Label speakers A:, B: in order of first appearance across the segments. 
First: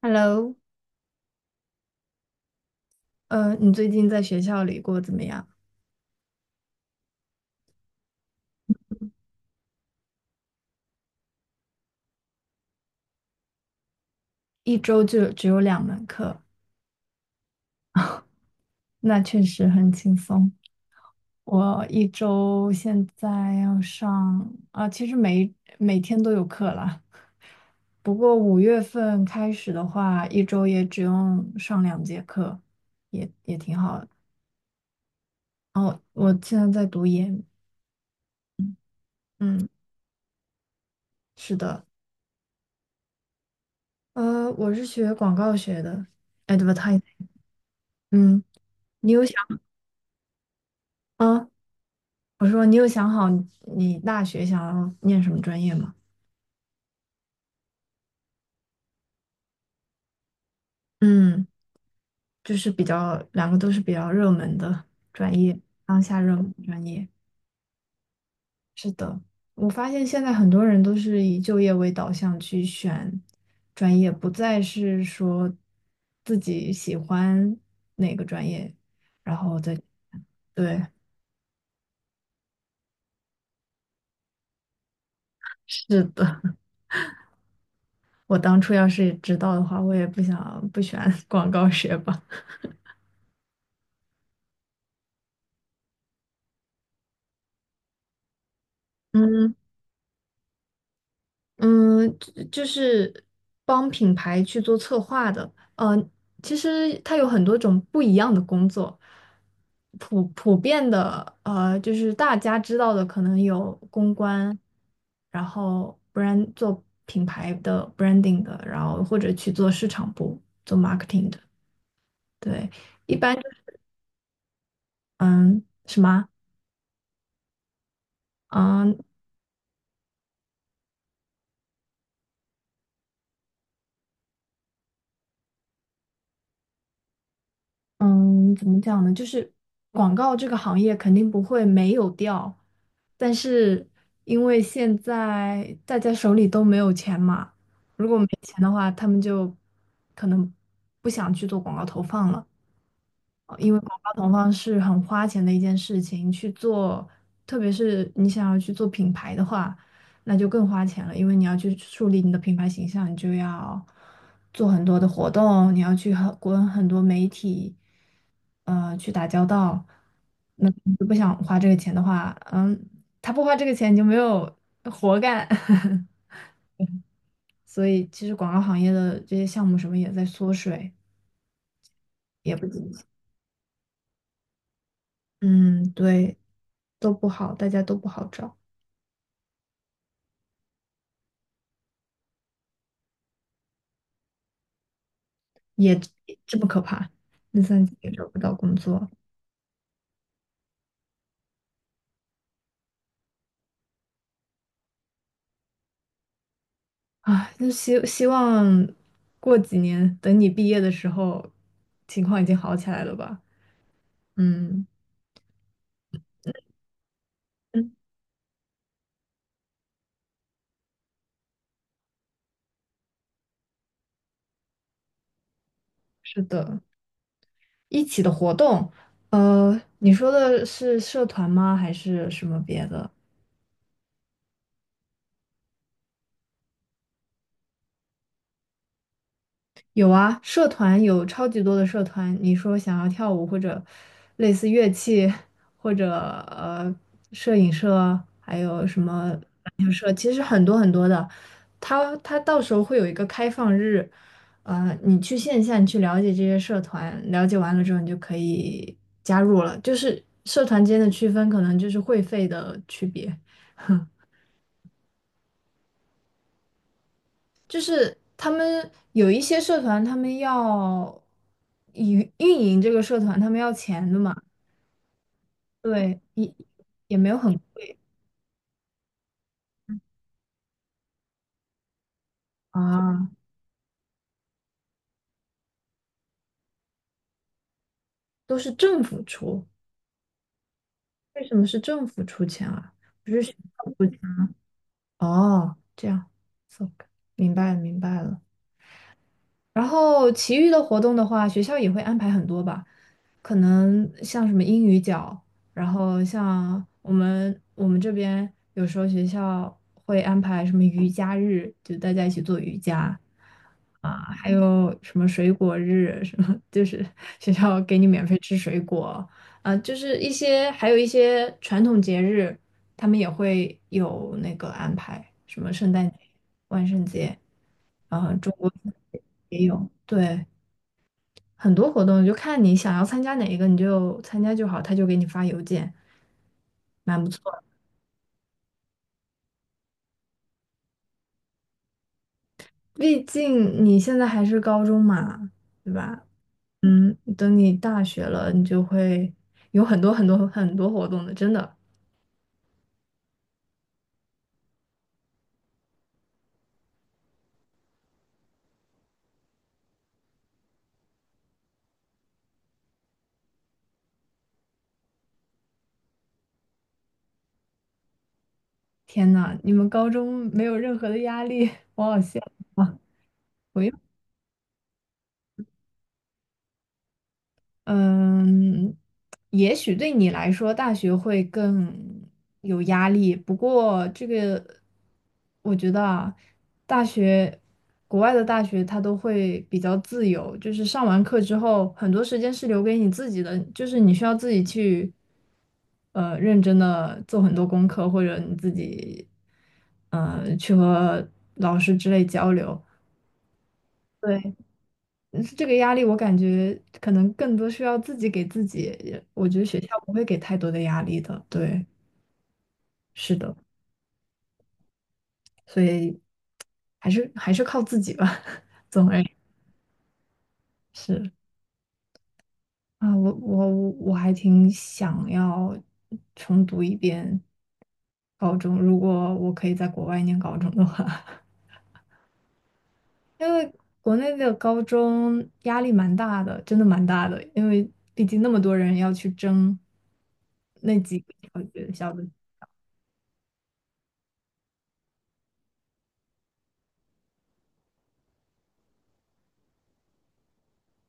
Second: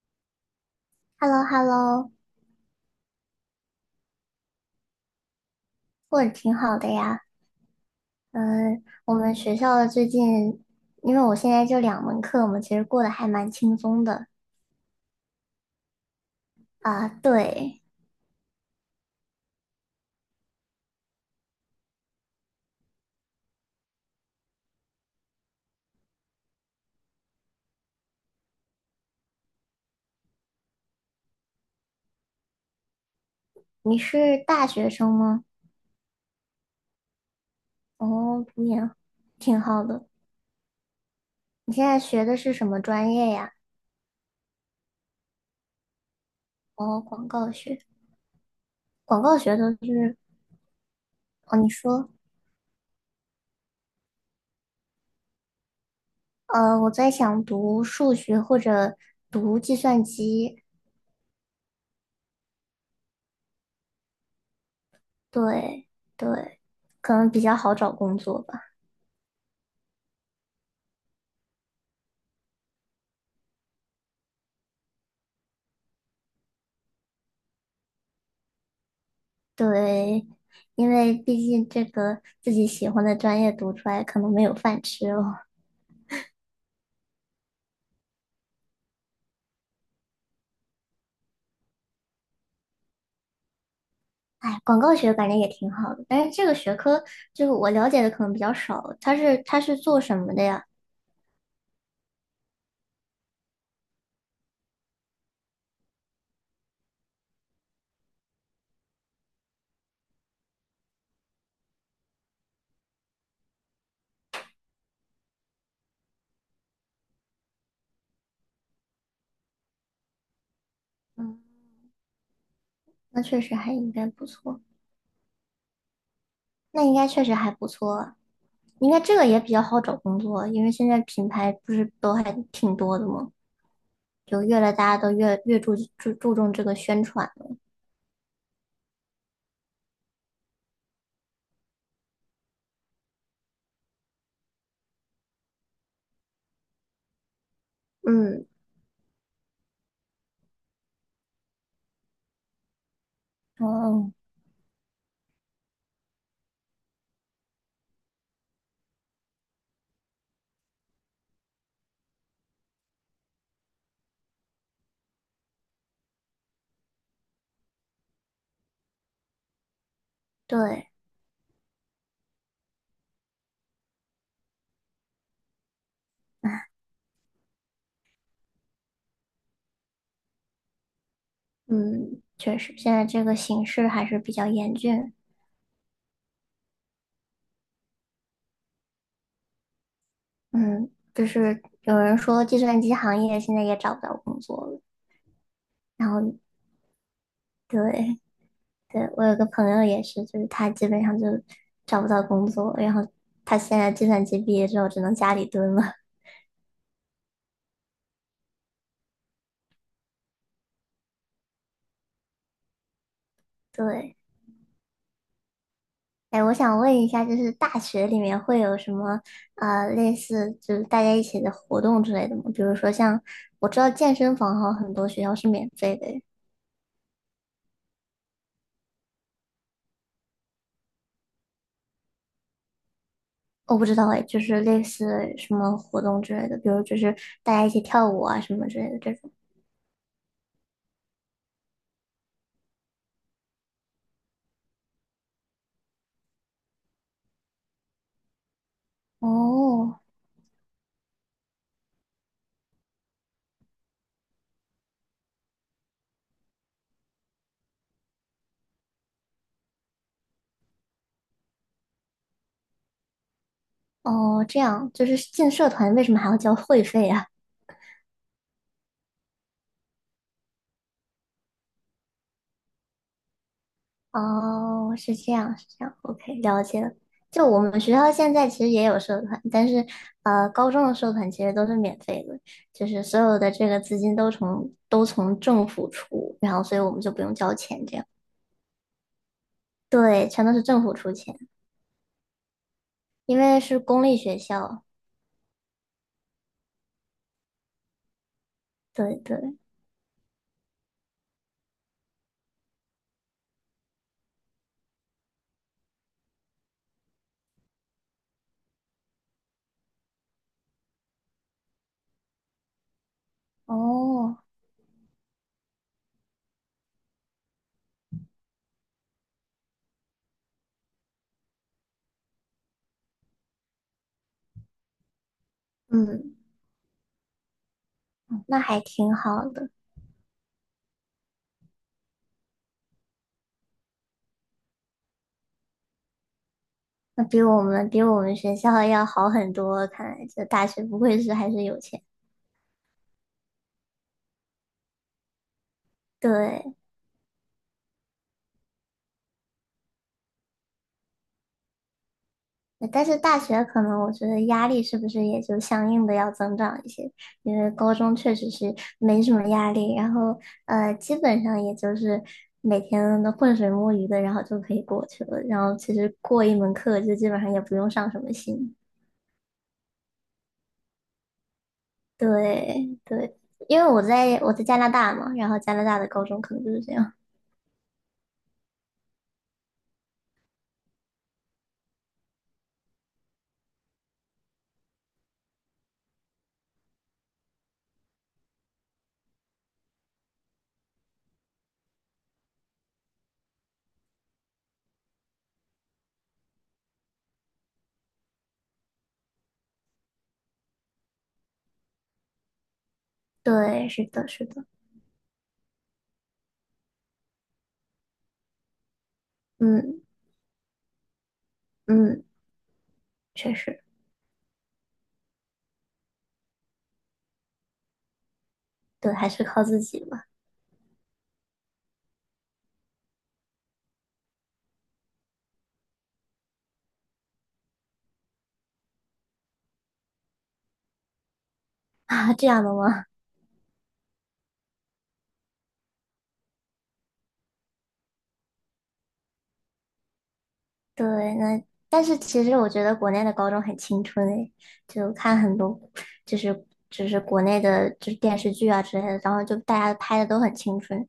A: Hello,
B: h e l l o h e l l o
A: 你最近在学校里过得怎么样？
B: 过得挺好的呀。嗯，我们学校的最近，因为我现在就两门课嘛，其实过得还蛮轻松的
A: 一周就只有2门课，
B: 啊。对，
A: 那确实很轻松。我一周现在要上，其实每天都有课啦。不过5月份开始的话，一周也只用上2节课，也挺
B: 你
A: 好的。
B: 是大学生吗？
A: 哦，我现在在读研，
B: 哦，读研，挺
A: 嗯，
B: 好的。
A: 是
B: 你
A: 的，
B: 现在学的是什么专业呀？
A: 我是学广告学的
B: 哦，
A: ，advertising,
B: 广告学。
A: 嗯，你
B: 广
A: 有想？
B: 告学的是，
A: 啊，
B: 哦，你说，
A: 我说你有想好你大学想要念什么专业吗？
B: 我在想读数学或者读计算机。
A: 嗯，就是比较两个都是比较热门的专业，
B: 对
A: 当下热门
B: 对，
A: 专业。
B: 可能比较好找工作吧。
A: 是的，我发现现在很多人都是以就业为导向去选专业，不再是说自己喜欢哪个专业，然后再
B: 对，
A: 对，
B: 因为毕竟这个自己喜欢的专业读出来可能没有饭吃哦。
A: 是的，我当初要是知道的话，我也不想不选 广告学吧。
B: 哎，广告学感觉也挺好的，但是这个学科就是我了解的可能比较少。它是
A: 嗯。
B: 它是做什么的呀？
A: 嗯，就是帮品牌去做策划的。呃，其实它有很多种不一样的工作，普遍的，就是大家知道的，可能有公关，然后 brand 做品牌的 branding 的，然后或者去做市场部做 marketing 的。
B: 嗯，
A: 对，一
B: 那
A: 般
B: 确
A: 就
B: 实
A: 是
B: 还应该不错，
A: 什么
B: 那应该确实还不错啊，
A: 啊？
B: 应
A: 嗯。
B: 该这个也比较好找工作，因为现在品牌不是都还挺多的吗？就越来大家都越注重这个宣传了。
A: 嗯，怎么讲呢？就是广告这个行业肯定不会没有掉，但是因为现在大家手里都没有钱嘛，如果没
B: 嗯，
A: 钱的话，他们就可能不想去做广告投放了。因为广告
B: 哦，
A: 投放是很花钱的一件事情，去做，特别是你想要去做品牌的话，那就更花钱了，因为你要去树立你的品牌形象，你就要做很多的活动，你要去和跟很多媒体，去打交道。那
B: 对。
A: 你不想花这个钱的话，嗯，他不花这个钱，你就没有活干。所以，其实广告行业的这些项目什么也在缩水，
B: 嗯，
A: 也
B: 确
A: 不
B: 实，
A: 景
B: 现
A: 气。
B: 在这个形势还是比较严峻。
A: 嗯，对。都不好，大家都不好找，
B: 嗯，就是有人说计算机行业现在也找不到工作了。
A: 也
B: 然后，
A: 这么可怕，那三级也
B: 对
A: 找不到工
B: 对，
A: 作，
B: 我有个朋友也是，就是他基本上就找不到工作，然后他现在计算机毕业之后只能家里蹲了。
A: 啊！就希望过几年，等你毕业的时候，情况已经好起来了吧？
B: 对，
A: 嗯
B: 哎，我想问一下，就是大
A: 嗯，
B: 学里面会有什么类似就是大家一起的活动之类的吗？比如说像我知道健身房好像很多学校是免费的，
A: 是的，一起的活动，你说的是社团吗？还是什么别的？
B: 我不知道哎，就是类似什么活动之类的，比如就是大家一起跳舞啊什么之类的这种。
A: 有啊，社团有超级多的社团。你说想要跳舞或者类似乐器，或者呃摄影社，还有什么篮球
B: 哦
A: 社，其实很多很多的。它到时候会有一个开放日，你去线下你去了解这些社团，了解完了之后你就可以加入了。就是社团间的区分可能就是会费的区别。
B: 哦，这样就是进社团为什么还要交会费啊？
A: 就是他们有一些社团，他们要运营这个社团，他们要钱的嘛，
B: 哦，是这样是这样
A: 对，
B: ，OK,
A: 也
B: 了解了。
A: 也没有
B: 就
A: 很
B: 我们学
A: 贵
B: 校现在其实也有社团，但是高中的社团其实都是免费的，就是所
A: 啊，
B: 有的这个资金都从政府出，然后所以我们就不用交钱这样。
A: 都是政府出。
B: 对，全都是政府出钱，
A: 为什么是政府出钱啊？不
B: 因
A: 是学
B: 为是
A: 校
B: 公
A: 出
B: 立
A: 钱？
B: 学校。
A: 哦，这样，so,明白了明白了。
B: 对对，
A: 然后其余的活动的话，学校也会安排很多吧，可能像什么英语角，然后像我们这边有时候学校会安排什么瑜伽日，就大家一起做瑜伽啊，
B: 哦。
A: 还有什么水果日，什么就是 学校给你免费吃水果啊，就是一些还有一些传统节日，他们也会有那个安排，什么圣诞节、
B: 嗯，
A: 万圣节。啊，中
B: 那
A: 国
B: 还挺好
A: 也
B: 的，
A: 有，对，很多活动就看你想要参加哪一个，你就参加就好，他就给你发邮件，蛮
B: 那
A: 不
B: 比
A: 错的。
B: 我们比我们学校要好很多。看来这大学不愧是还是有钱。
A: 毕竟你现在还是高中嘛，对吧？
B: 对，
A: 嗯，等你大学了，你就会有很多很多很多活动的，真的。
B: 但是大学可能我觉得压力是不是也就相应的要增长一些？因为高中确实是没什么压力，然后基本上也就是每天都浑水摸鱼的，然后就可以过去了。然后其实过一门课就基本上也不用上什么心。
A: 天呐，你们高中没有任何的压力，我好羡慕啊！
B: 对对，因为我在加拿大嘛，然后加拿大的高中可能就是这样。
A: 嗯，也许对你来说，大学会更有压力。不过，这个我觉得啊，大学国外的大学它都会比较自由，就是上完课之后，很多时间是留给你自己的，就是你需要自己去认真的做很多功课，或者你自己去和老师之类交流。
B: 对，是的，是
A: 对。
B: 的，
A: 是这个压力，我感觉可能更多需要自己给自己。我觉得学校
B: 嗯
A: 不会给太多的压力的，对，
B: 嗯，
A: 是
B: 确
A: 的，
B: 实，
A: 所以还是靠自己吧。总
B: 对，
A: 而
B: 还
A: 言
B: 是靠自己嘛。
A: 之，啊，我还挺想要重读一遍高中，如果我可以在国外念高中的话，
B: 啊，这样的吗？
A: 因为国内的高中压力蛮大的，真的蛮大的，因为毕竟那么多人要去争那几个
B: 对，
A: 小
B: 那
A: 学
B: 但
A: 校
B: 是
A: 的，
B: 其实我觉得国内的高中很青春诶，就看很多就是就是国内的就是电视剧啊之类的，然后就大家拍的都很青春，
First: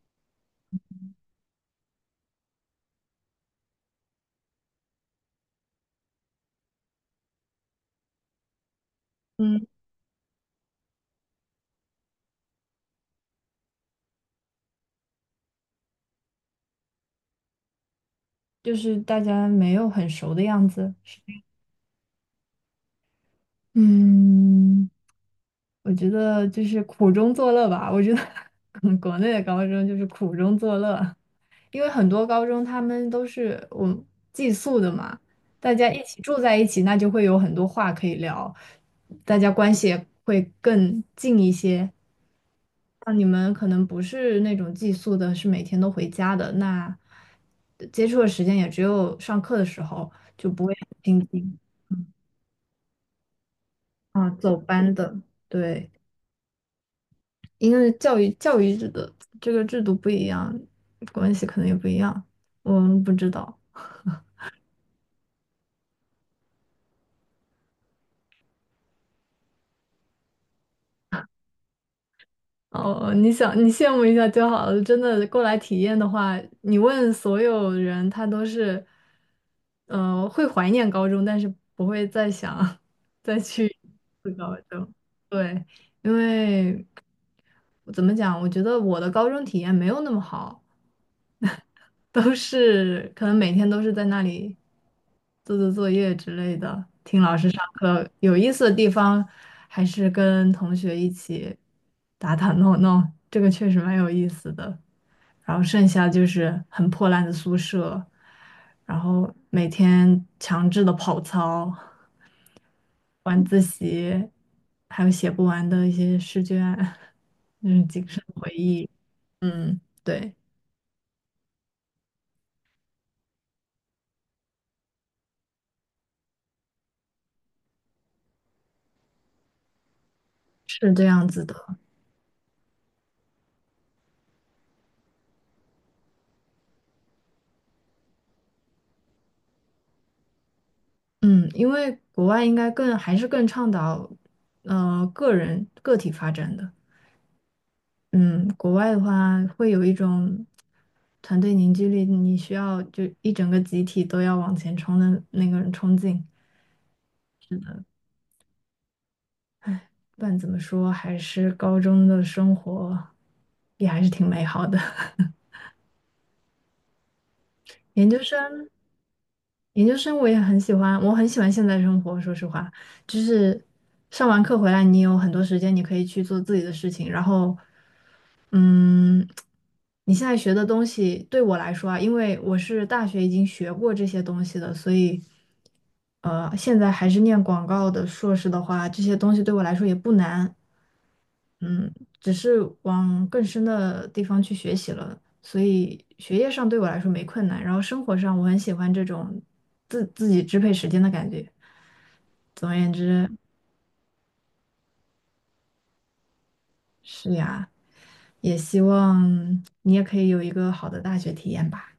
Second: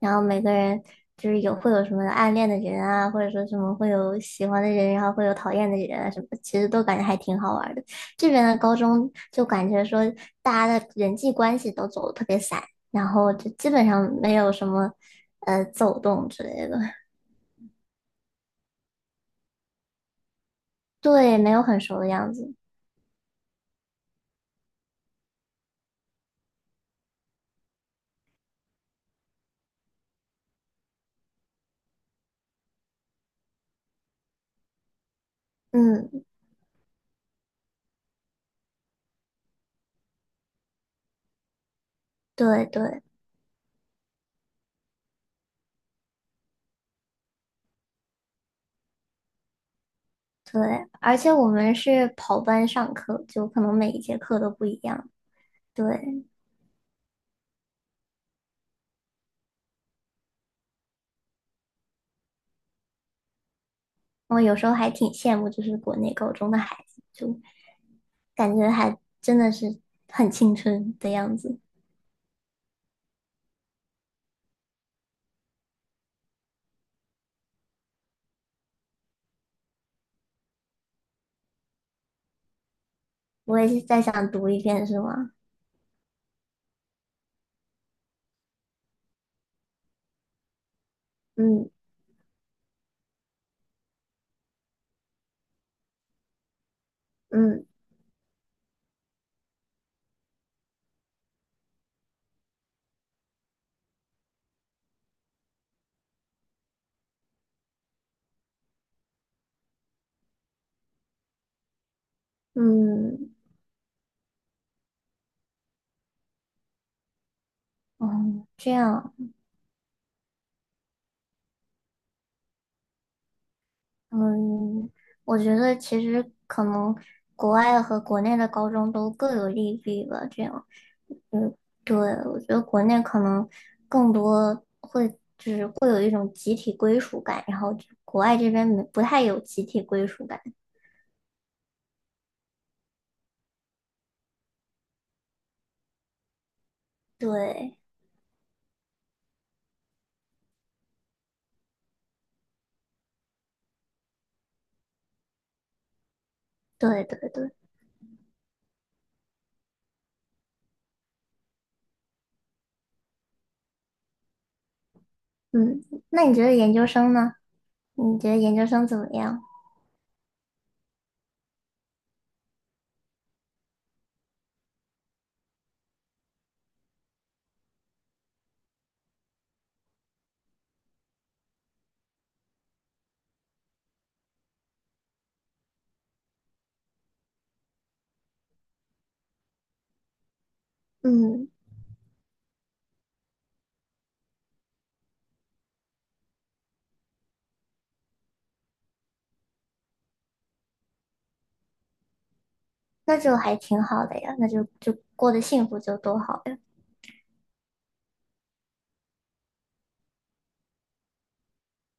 B: 然后每个人就是有会有什么暗恋的人啊，或者说什么会有喜欢的人，然后会有讨厌的人啊什么的其实都感觉还挺好玩的。这边的高中就
A: 嗯。
B: 感觉说大家的人际关系都走的特别散，然后就基本上没有什么走动之类的，
A: 就是大家没有很熟的样子。是
B: 对，没有很熟的样子。
A: 嗯，我觉得就是苦中作乐吧。我觉得 嗯国内的高中就是苦中作乐，因为很多高中他们都是我们寄宿的嘛，大家一
B: 嗯，
A: 起住在一起，那就会有很多话可以聊，大家关系也会更近一些。
B: 对对
A: 那你们可能不是那种寄宿的，是每天都回家的，那接触的时间也只有上课的时候，就不会很
B: 对，而
A: 亲
B: 且我
A: 近。
B: 们
A: 嗯。
B: 是跑班上课，就可能每一节
A: 啊，
B: 课都
A: 走
B: 不一
A: 班
B: 样。
A: 的，
B: 对，
A: 对，因为教育制的这个制度不一样，关系可能也不一样，我们不知道。
B: 我有时候还挺羡慕，就是国内高中的孩子，就感觉还真的是很青春的样子。
A: 哦，你想你羡慕一下就好了。真的过来体验的话，你问所有人，他都是，会怀念高中，但是不会再想 再
B: 我也
A: 去
B: 是再想
A: 读
B: 读
A: 高
B: 一遍，
A: 中。
B: 是吗？
A: 对，因为怎么讲，我觉得我的高中体验没有那么好。
B: 嗯
A: 都是可能每天都是在那里做做作业之类的，听老师上
B: 嗯
A: 课。有意思的地方还是跟同学一起打打闹闹，这个确实蛮有意思的。然后剩下就是很破烂的宿舍，然后每天强制的跑操、
B: 嗯
A: 晚自习，还有写不完的一些试卷，嗯，仅剩
B: 嗯，
A: 回
B: 这
A: 忆。
B: 样，
A: 嗯，对，
B: 嗯，我觉得其实可能国外和国内的高中都各有利弊吧，这样。
A: 是这样子
B: 嗯，
A: 的。
B: 对，我觉得国内可能更多。就是会有一种集体归属感，然后就国外这边没不太有集体归属感。
A: 嗯，因为国外应该更还是更倡导，个人个体发展的。
B: 对，
A: 嗯，国外的话会有一种团队凝聚力，你需要就一整个集体都要往前冲的那个冲劲。
B: 对，对，对，
A: 是的，不管怎么说，还是高中的生活也还是挺美好的。
B: 嗯，那你觉得研究生呢？
A: 研究
B: 你觉得研究
A: 生，
B: 生怎么样？
A: 研究生我也很喜欢，我很喜欢现在生活。说实话，就是上完课回来，你有很多时间，你可以去做自己的事情。然后，嗯，你现在学的东西对我来说啊，因为我是大学已经学过这些东西的，所以，现在还是念广告的硕士的话，这些东西对我来说也不难。
B: 嗯，
A: 嗯，只是往更深的地方去学习了，所以学业上对我来说没困难，然后生活上我很喜欢这种自己支配时间的感觉。总而言
B: 那
A: 之，
B: 就还挺好的呀，那就就过得幸福就多好呀。
A: 是呀，也希望你也可以有一个好的大学体验吧。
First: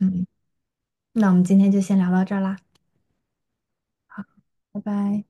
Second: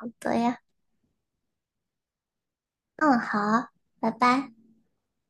A: 嗯，
B: 对呀，
A: 那我们今天就先聊到这儿啦，
B: 嗯，好，拜拜。
A: 拜拜。